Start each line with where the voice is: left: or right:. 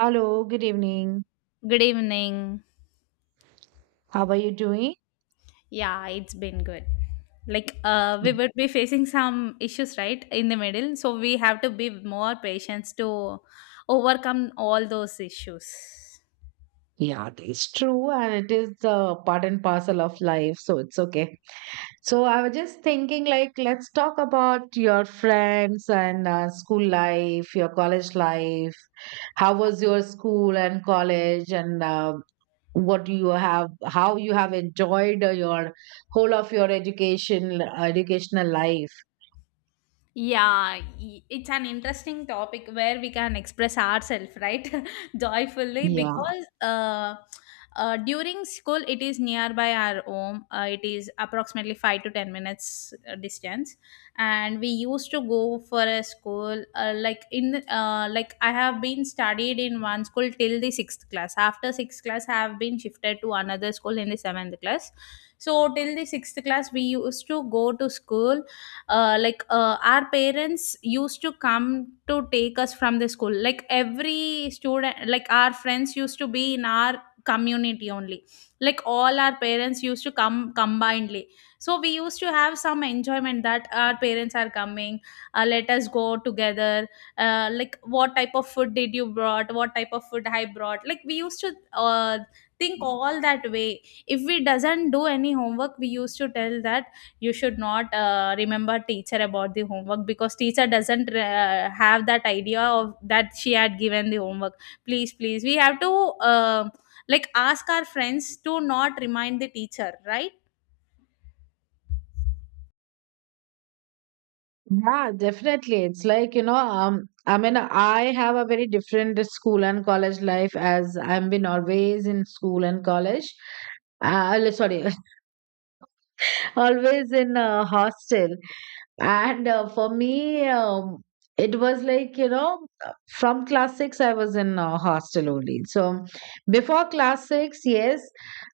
right: Hello, good evening.
left: Good evening.
right: How are you doing?
left: Yeah, it's been good. We would be facing some issues, right, in the middle. So we have to be more patient to overcome all those issues.
right: Yeah, it's true, and it is part and parcel of life, so it's okay. So I was just thinking, like, let's talk about your friends and school life, your college life. How was your school and college, and how you have enjoyed your whole of your education, educational life?
left: Yeah, it's an interesting topic where we can express ourselves, right? Joyfully,
right: Yeah.
left: because during school, it is nearby our home. It is approximately 5 to 10 minutes distance, and we used to go for a school. Like I have been studied in one school till the sixth class. After sixth class, I have been shifted to another school in the seventh class. So till the sixth class, we used to go to school, our parents used to come to take us from the school. Like every student, like our friends, used to be in our community only. Like all our parents used to come combinedly, so we used to have some enjoyment that our parents are coming. Let us go together. Like what type of food did you brought, what type of food I brought. Like we used to think all that way. If we doesn't do any homework, we used to tell that you should not remember teacher about the homework, because teacher doesn't have that idea of that she had given the homework. Please, please, we have to, uh, like, ask our friends to not remind the teacher, right?
right: Yeah, definitely. It's like, you know, I mean, I have a very different school and college life as I've been always in school and college. Sorry, always in a hostel, and for me it was like, you know, from class 6 I was in a hostel only. So before class 6, yes,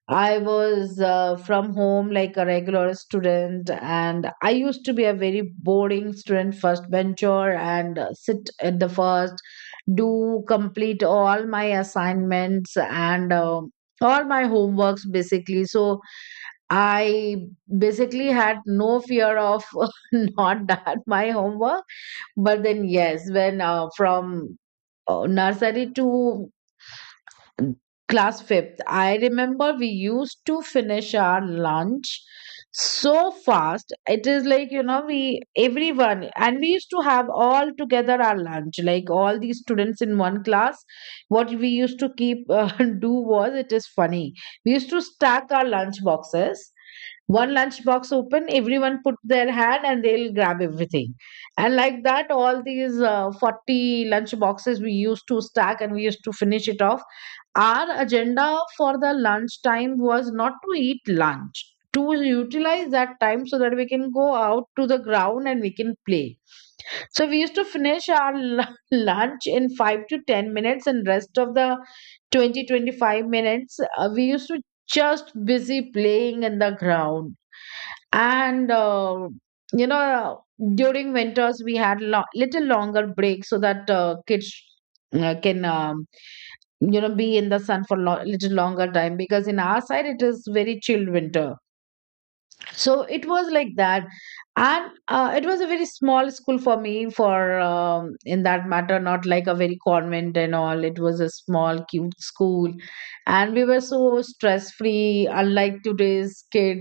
right: I was from home, like a regular student. And I used to be a very boring student, first bencher, and sit at the first, do complete all my assignments and all my homeworks basically. So I basically had no fear of not done my homework. But then, yes, when from nursery to class fifth, I remember we used to finish our lunch so fast. It is like, you know, we everyone, and we used to have all together our lunch, like all these students in one class. What we used to keep do was, it is funny. We used to stack our lunch boxes, one lunch box open, everyone put their hand and they'll grab everything. And like that, all these 40 lunch boxes we used to stack and we used to finish it off. Our agenda for the lunch time was not to eat lunch, to utilize that time so that we can go out to the ground and we can play. So we used to finish our lunch in 5 to 10 minutes, and rest of the 20 to 25 minutes we used to just busy playing in the ground. And you know, during winters we had little longer break so that kids can you know, be in the sun for little longer time, because in our side it is very chill winter. So it was like that. And it was a very small school for me, for in that matter, not like a very convent and all. It was a small cute school, and we were so stress free, unlike today's kid.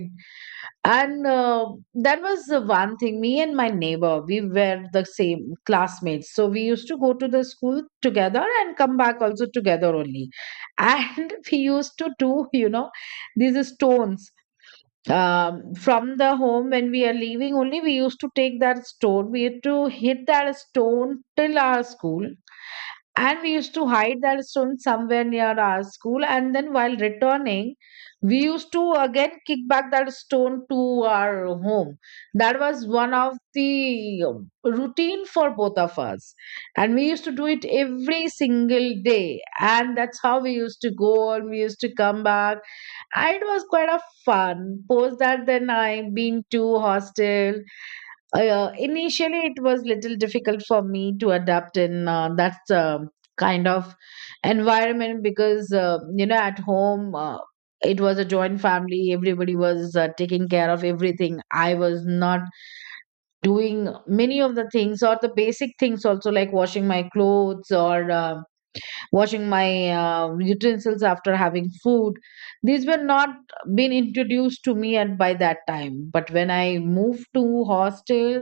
right: And that was the one thing. Me and my neighbor, we were the same classmates, so we used to go to the school together and come back also together only. And we used to do, you know, these stones, from the home when we are leaving only, we used to take that stone, we used to hit that stone till our school, and we used to hide that stone somewhere near our school, and then while returning, we used to again kick back that stone to our home. That was one of the routine for both of us, and we used to do it every single day. And that's how we used to go and we used to come back. It was quite a fun. Post that, then I been to hostel. Initially, it was little difficult for me to adapt in that kind of environment, because you know, at home it was a joint family. Everybody was taking care of everything. I was not doing many of the things, or the basic things also, like washing my clothes, or washing my utensils after having food. These were not been introduced to me at by that time. But when I moved to hostel,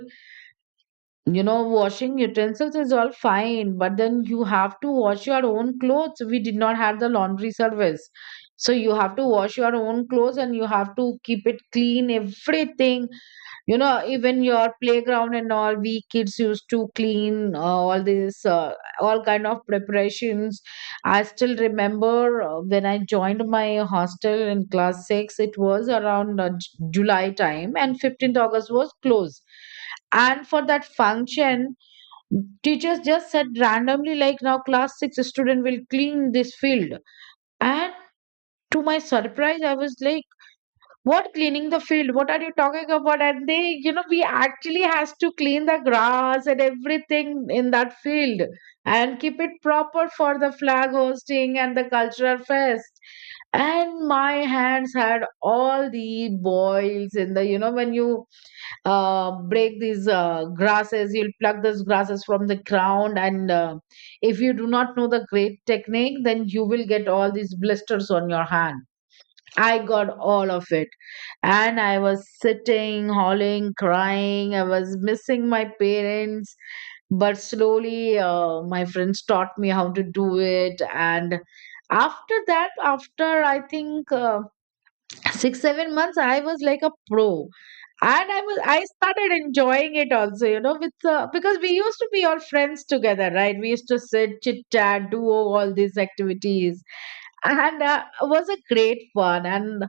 right: you know, washing utensils is all fine, but then you have to wash your own clothes. We did not have the laundry service, so you have to wash your own clothes, and you have to keep it clean, everything. You know, even your playground and all, we kids used to clean all this all kind of preparations. I still remember when I joined my hostel in class 6, it was around july time, and 15th august was closed. And for that function, teachers just said randomly like, now class 6 student will clean this field. And to my surprise, I was like, what, cleaning the field? What are you talking about? And they, you know, we actually has to clean the grass and everything in that field, and keep it proper for the flag hosting and the cultural fest. And my hands had all the boils in the, you know, when you break these grasses, you'll pluck those grasses from the ground. And if you do not know the great technique, then you will get all these blisters on your hand. I got all of it. And I was sitting, howling, crying. I was missing my parents. But slowly, my friends taught me how to do it. And after that, after I think, 6 to 7 months I was like a pro. And I started enjoying it also, you know, with because we used to be all friends together, right, we used to sit, chit chat, do all these activities. And it was a great fun. And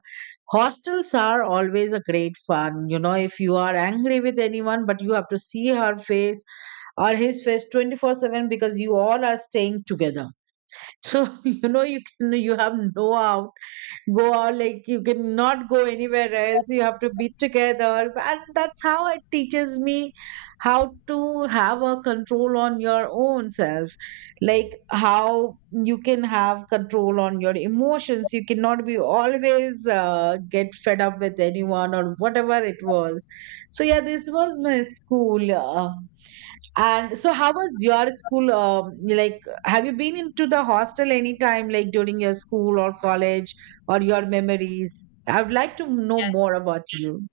right: hostels are always a great fun, you know. If you are angry with anyone, but you have to see her face or his face 24/7, because you all are staying together. So you know, you can, you have no out go out, like you cannot go anywhere else, you have to be together. And that's how it teaches me how to have a control on your own self. Like how you can have control on your emotions, you cannot be always get fed up with anyone, or whatever it was. So yeah, this was my school, and so, how was your school? Like, have you been into the hostel anytime, like during your school or college, or your memories? I would like to know
left: yes
right: more about you.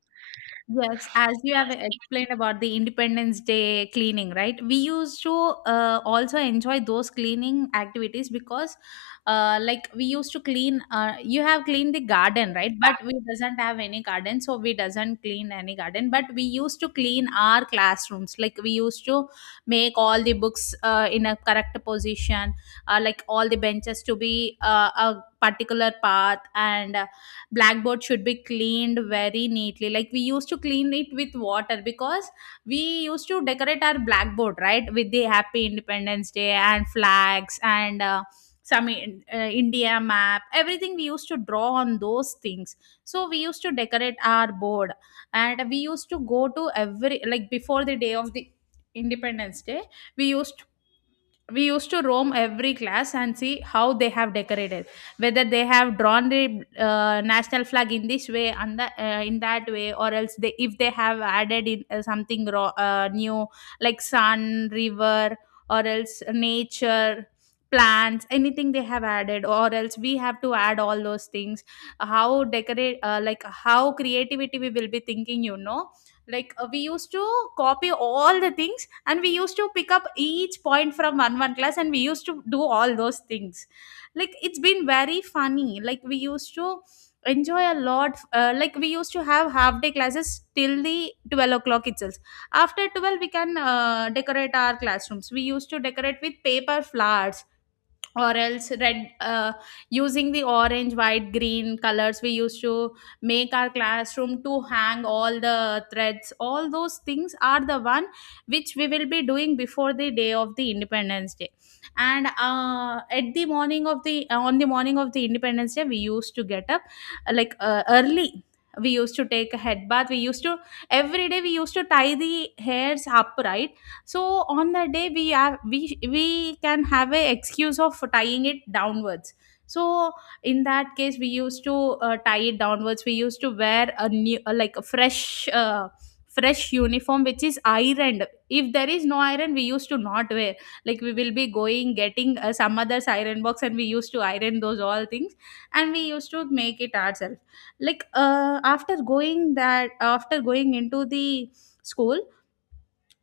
left: Yes, as you have explained about the Independence Day cleaning, right? We used to also enjoy those cleaning activities, because, we used to clean. You have cleaned the garden, right? But we doesn't have any garden, so we doesn't clean any garden. But we used to clean our classrooms. Like we used to make all the books in a correct position, like all the benches to be a particular path, and blackboard should be cleaned very neatly. Like we used to clean it with water, because we used to decorate our blackboard, right, with the happy Independence Day and flags and, India map, everything we used to draw on those things. So we used to decorate our board, and we used to go to every, like, before the day of the Independence Day. we used we used to roam every class and see how they have decorated, whether they have drawn the national flag in this way and in that way, or else they, if they have added in something raw, new, like sun, river, or else nature, plants, anything they have added, or else we have to add all those things. How decorate, like, how creativity we will be thinking, you know. Like we used to copy all the things, and we used to pick up each point from one class, and we used to do all those things. Like, it's been very funny. Like we used to enjoy a lot. Like we used to have half day classes till the 12 o'clock itself. After 12 we can decorate our classrooms. We used to decorate with paper flowers, or else red using the orange, white, green colors, we used to make our classroom, to hang all the threads. All those things are the one which we will be doing before the day of the Independence Day. And uh, at the morning of the uh, on the morning of the Independence Day, we used to get up, early. We used to take a head bath. We used to, every day, we used to tie the hairs upright. So on that day, we can have a excuse of tying it downwards. So in that case, we used to tie it downwards. We used to wear a new, like a fresh, fresh uniform which is ironed. If there is no iron, we used to not wear. Like we will be going, getting some other's iron box, and we used to iron those all things, and we used to make it ourselves. Like after going into the school,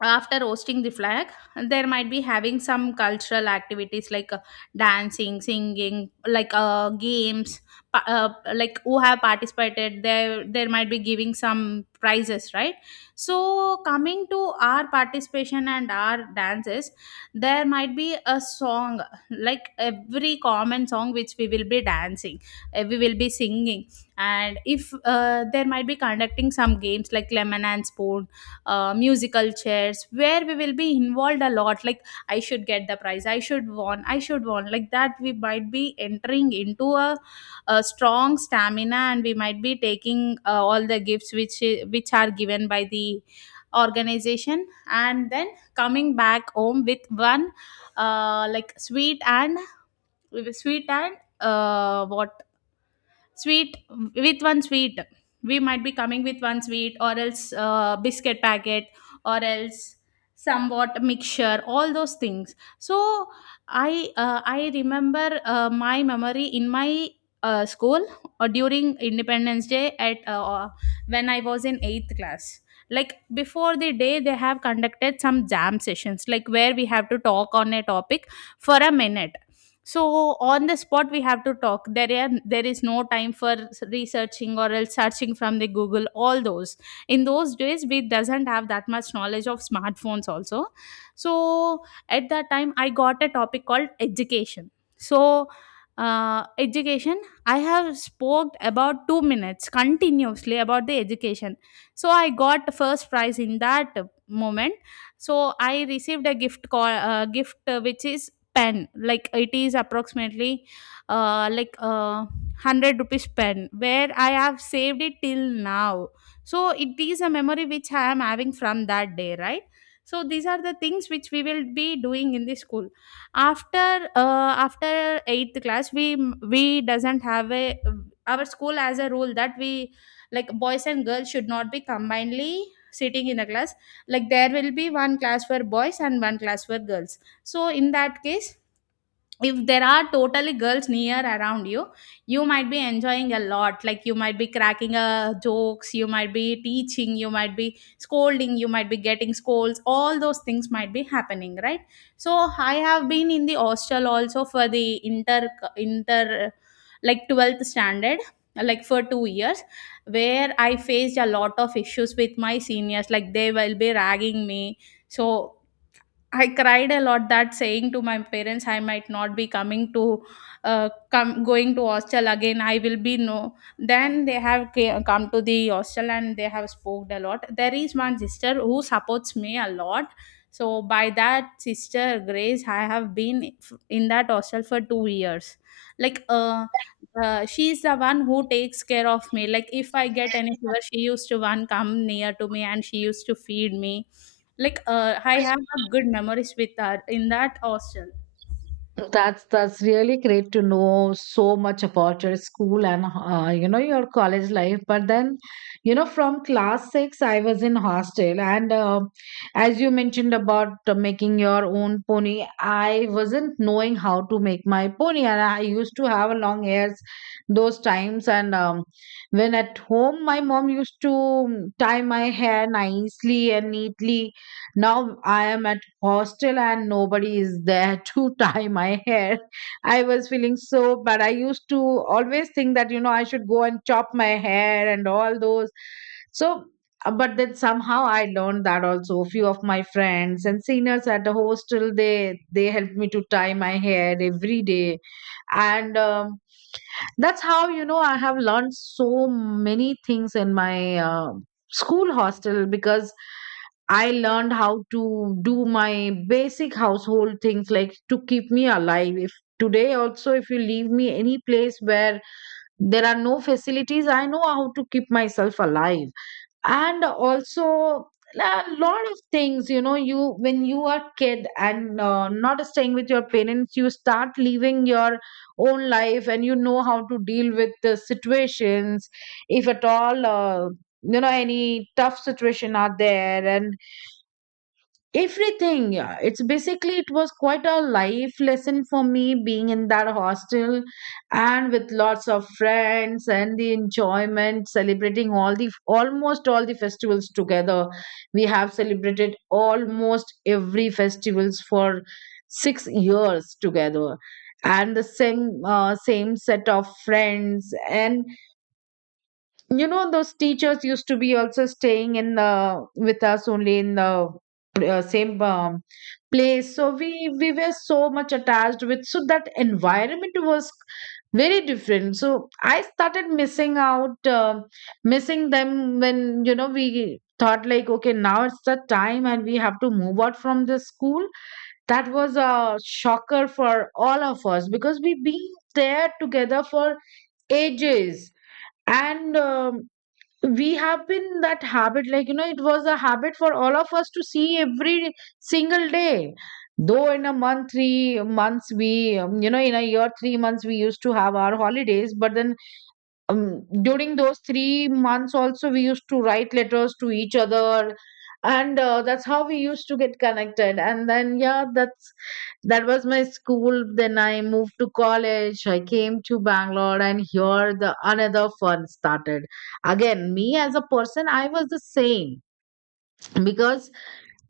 left: after roasting the flag, there might be having some cultural activities like, dancing, singing, like, games pa- uh, like who have participated there, there might be giving some prizes, right? So coming to our participation and our dances, there might be a song, like every common song which we will be dancing, we will be singing. And if there might be conducting some games like lemon and spoon, musical chairs, where we will be involved a lot. Like, I should get the prize, I should won, I should won, like that. We might be entering into a strong stamina, and we might be taking all the gifts which are given by the organization, and then coming back home with one, like sweet and with a sweet, and what sweet with one sweet we might be coming with one sweet, or else biscuit packet, or else somewhat mixture, all those things. So I remember my memory in my school, or during Independence Day, at when I was in 8th class. Like before the day, they have conducted some jam sessions, like where we have to talk on a topic for a minute. So on the spot we have to talk. There is no time for researching or else searching from the Google, all those. In those days, we doesn't have that much knowledge of smartphones also. So at that time, I got a topic called education. So, education, I have spoke about 2 minutes continuously about the education. So I got the first prize in that moment. So I received a gift, which is pen. Like it is approximately, uh, like uh, 100 rupees pen, where I have saved it till now. So it is a memory which I am having from that day, right? So these are the things which we will be doing in the school. After after 8th class, we doesn't have a, our school has a rule that we, like boys and girls, should not be combinedly sitting in a class. Like there will be one class for boys and one class for girls. So, in that case, if there are totally girls near around you, you might be enjoying a lot. Like you might be cracking a jokes, you might be teaching, you might be scolding, you might be getting scolds. All those things might be happening, right? So I have been in the hostel also for the inter like 12th standard, like for 2 years, where I faced a lot of issues with my seniors. Like they will be ragging me. So I cried a lot, that saying to my parents, I might not be coming to, come going to hostel again. I will be no. Then they have come to the hostel, and they have spoke a lot. There is one sister who supports me a lot. So by that sister Grace, I have been in that hostel for 2 years. Like uh, she is the one who takes care of me. Like if I get any fever, she used to one come near to me and she used to feed me. I have a good memories with that in that hostel.
right: That's really great to know so much about your school and you know, your college life. But then, you know, from class six, I was in hostel. And as you mentioned about making your own pony, I wasn't knowing how to make my pony, and I used to have long hairs those times. And when at home, my mom used to tie my hair nicely and neatly. Now I am at hostel and nobody is there to tie my hair. I was feeling so bad. I used to always think that, you know, I should go and chop my hair and all those. So, but then somehow I learned that also. A few of my friends and seniors at the hostel, they helped me to tie my hair every day. And that's how, you know, I have learned so many things in my school hostel, because I learned how to do my basic household things, like to keep me alive. If today also, if you leave me any place where there are no facilities, I know how to keep myself alive. And also a lot of things, you know, you when you are kid and not staying with your parents, you start living your own life, and you know how to deal with the situations if at all you know, any tough situation are there and everything. Yeah, it's basically, it was quite a life lesson for me being in that hostel, and with lots of friends and the enjoyment, celebrating all the almost all the festivals together. We have celebrated almost every festivals for 6 years together. And the same same set of friends. And you know, those teachers used to be also staying in the with us only in the same place. So we were so much attached with, so that environment was very different. So I started missing out missing them, when you know, we thought like, okay, now it's the time and we have to move out from the school. That was a shocker for all of us, because we been there together for ages. And we have been that habit, like, you know, it was a habit for all of us to see every single day, though in a month three months we you know, in a year, 3 months we used to have our holidays. But then during those 3 months also, we used to write letters to each other. And that's how we used to get connected. And then yeah, that was my school. Then I moved to college, I came to bangalore, and here the another fun started. Again, me as a person, I was the same. Because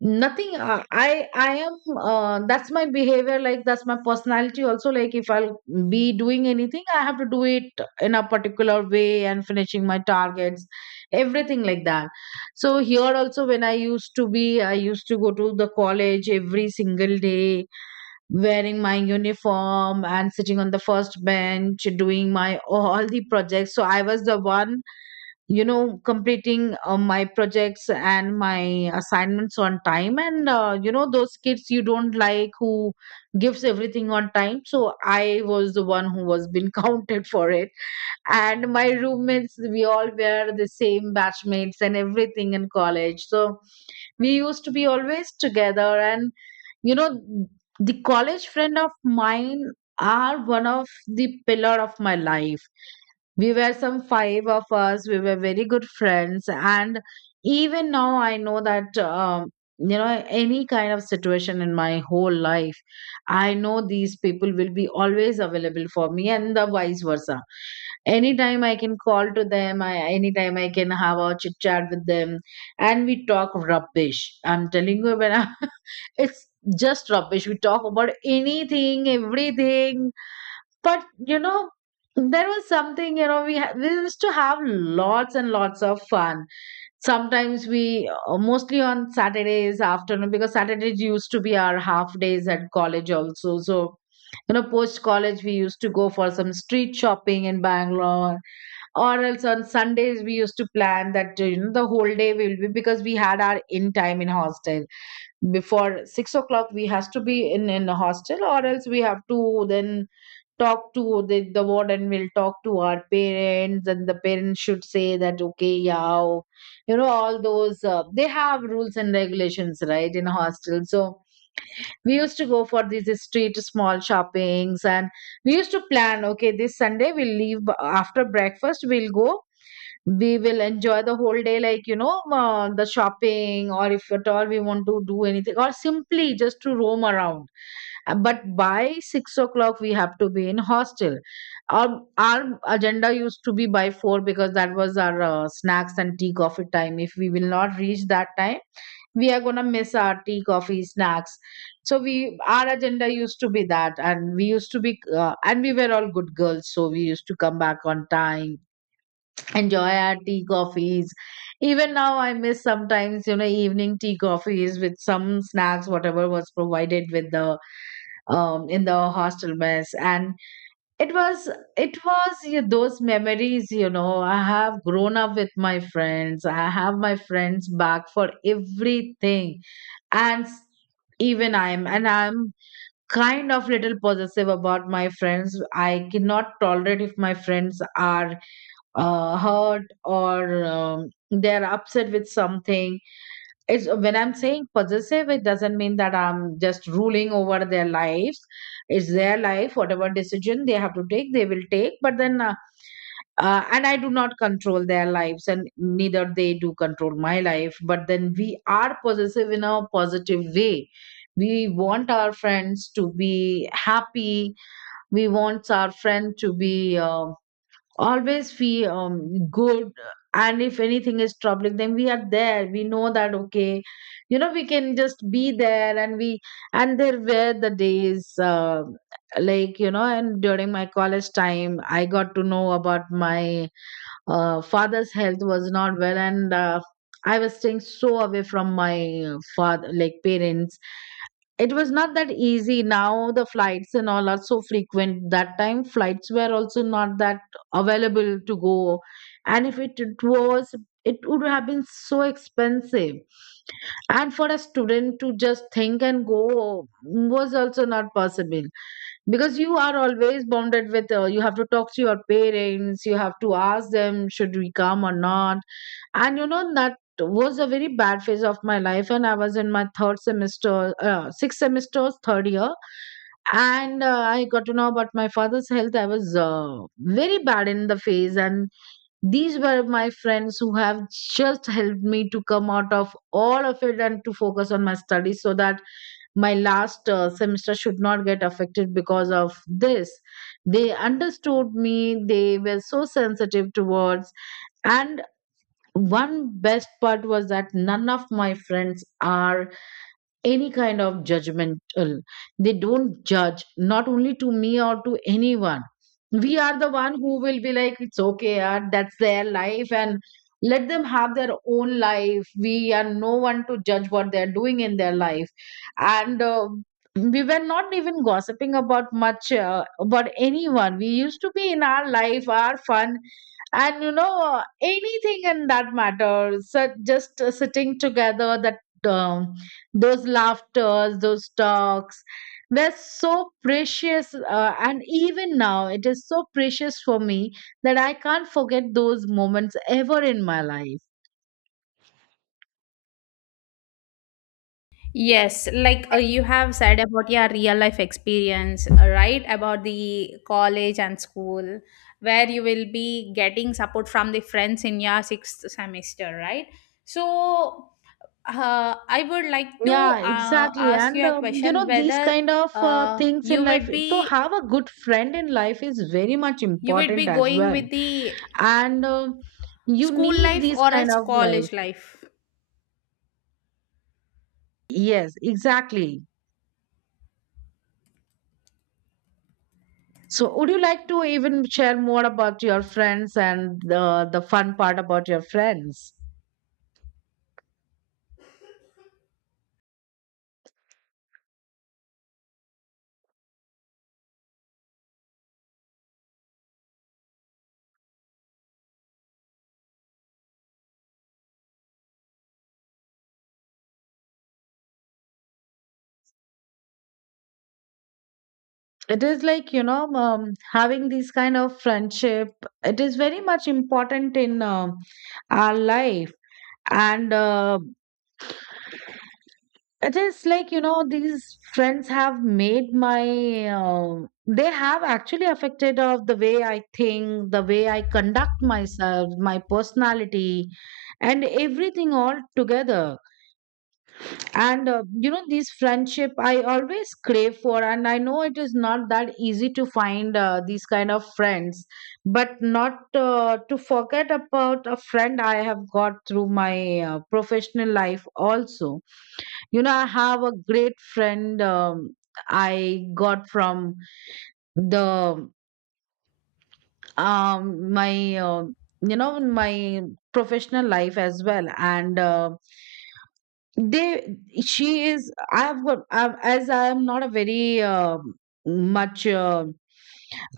right: nothing, I am that's my behavior, like that's my personality also. Like if I'll be doing anything, I have to do it in a particular way and finishing my targets, everything like that. So here also when I used to go to the college every single day wearing my uniform and sitting on the first bench doing my all the projects. So I was the one, you know, completing my projects and my assignments on time. And you know, those kids you don't like who gives everything on time, so I was the one who was being counted for it. And my roommates, we all were the same batchmates and everything in college, so we used to be always together. And you know, the college friend of mine are one of the pillar of my life. We were some five of us. We were very good friends. And even now, I know that, you know, any kind of situation in my whole life, I know these people will be always available for me and the vice versa. Anytime I can call to them, anytime I can have a chit chat with them. And we talk rubbish. I'm telling you, when I, it's just rubbish. We talk about anything, everything. But you know, there was something. You know, we used to have lots and lots of fun. Sometimes we, mostly on Saturdays afternoon, because Saturdays used to be our half days at college also. So you know, post college we used to go for some street shopping in Bangalore, or else on Sundays we used to plan that, you know, the whole day we will be, because we had our in time in hostel. Before 6 o'clock we has to be in the hostel, or else we have to then talk to the warden will talk to our parents, and the parents should say that okay, yeah, oh," you know, all those they have rules and regulations, right, in a hostel. So we used to go for these street small shoppings. And we used to plan, okay, this Sunday we'll leave after breakfast we'll go, we will enjoy the whole day, like, you know, the shopping, or if at all we want to do anything, or simply just to roam around. But by 6 o'clock we have to be in hostel. Our agenda used to be by four, because that was our snacks and tea coffee time. If we will not reach that time, we are gonna miss our tea coffee snacks. So we, our agenda used to be that. And we used to be and we were all good girls, so we used to come back on time, enjoy our tea coffees. Even now I miss sometimes, you know, evening tea coffees with some snacks whatever was provided with the, in the hostel mess. And it was, it was, yeah, those memories. You know, I have grown up with my friends, I have my friends back for everything. and s- Even I'm kind of little possessive about my friends. I cannot tolerate if my friends are hurt or they're upset with something. It's, when I'm saying possessive, it doesn't mean that I'm just ruling over their lives. It's their life, whatever decision they have to take they will take. But then and I do not control their lives and neither they do control my life, but then we are possessive in a positive way. We want our friends to be happy. We want our friend to be um, always feel good. And if anything is troubling, then we are there, we know that okay, you know, we can just be there. And we, and there were the days, like you know, and during my college time I got to know about my father's health was not well. And I was staying so away from my father, like parents. It was not that easy, now the flights and all are so frequent, that time flights were also not that available to go. And if it was, it would have been so expensive. And for a student to just think and go was also not possible, because you are always bounded with, you have to talk to your parents, you have to ask them should we come or not. And you know, that was a very bad phase of my life. And I was in my third semester, sixth semester's third year. And I got to know about my father's health. I was very bad in the phase. And these were my friends who have just helped me to come out of all of it and to focus on my studies, so that my last semester should not get affected because of this. They understood me, they were so sensitive towards. And one best part was that none of my friends are any kind of judgmental. They don't judge, not only to me or to anyone. We are the one who will be like, it's okay yaar, that's their life. And let them have their own life, we are no one to judge what they're doing in their life. And We were not even gossiping about much about anyone. We used to be in our life, our fun. And you know, anything in that matter. So just sitting together, that um, those laughters, those talks were so precious. And even now, it is so precious for me that I can't forget those moments ever in my life.
left: Yes, like, you have said about your real life experience, right? About the college and school, where you will be getting support from the friends in your sixth semester, right? So, I would like to
right: Yeah, exactly.
left: ask
right: And
left: you a
right: you
left: question:
right: know, these
left: whether
right: kind of
left: uh,
right: things in
left: you
right: life,
left: would
right: to
left: be
right: have a good friend in life is very much
left: you would be
right: important as
left: going
right: well.
left: with the
right: And um, you
left: school
right: need
left: life
right: these
left: or
right: kind
left: else
right: of, like,
left: college life?
right: yes, exactly. So would you like to even share more about your friends and the fun part about your friends? It is like, you know, having these kind of friendship. It is very much important in um, our life. And it is like you know, these friends have made my. They have actually affected of the way I think, the way I conduct myself, my personality, and everything all together. And you know, these friendship I always crave for, and I know it is not that easy to find these kind of friends. But not to forget about a friend I have got through my professional life also. You know, I have a great friend, I got from the, um, my, you know, my professional life as well. And they, she is, as I am not a very um, much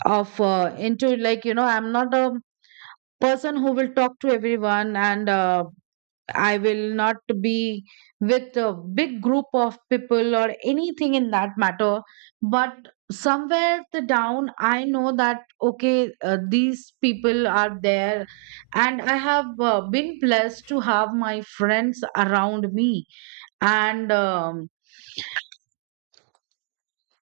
right: of into, like you know, I'm not a person who will talk to everyone. And I will not be with a big group of people or anything in that matter. But somewhere the down, I know that, okay, these people are there. And I have been blessed to have my friends around me. And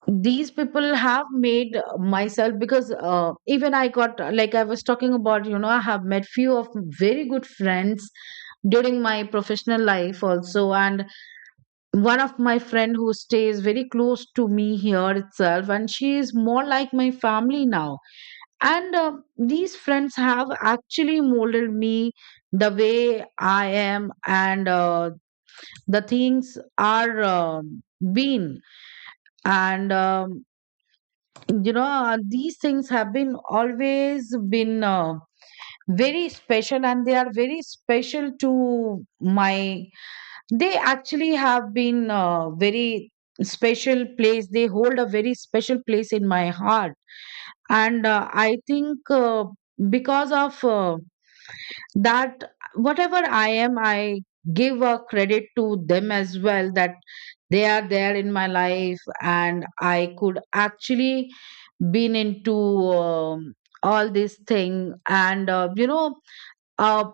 right: these people have made myself, because even I got, like I was talking about, you know, I have met few of very good friends during my professional life also. And one of my friend who stays very close to me here itself, and she is more like my family now. And these friends have actually molded me the way I am. And the things are um, been. And you know, these things have been always been very special, and they are very special to my, they actually have been very special place, they hold a very special place in my heart. And I think because of that, whatever I am, I give a credit to them as well, that they are there in my life, and I could actually been into all this thing. And you know, uh,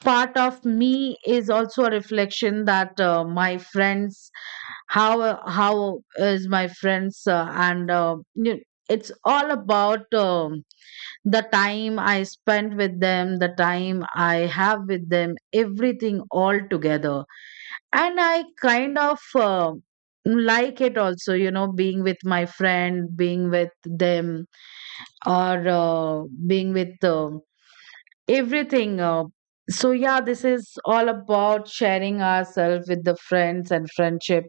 right: part of me is also a reflection that my friends, how is my friends, and you- it's all about the time I spent with them, the time I have with them, everything all together. And I kind of like it also, you know, being with my friend, being with them, or being with um, everything. So yeah, this is all about sharing ourselves with the friends and friendship.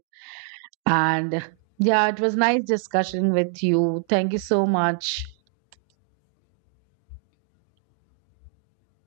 right: And yeah, it was nice discussion with you. Thank you so much.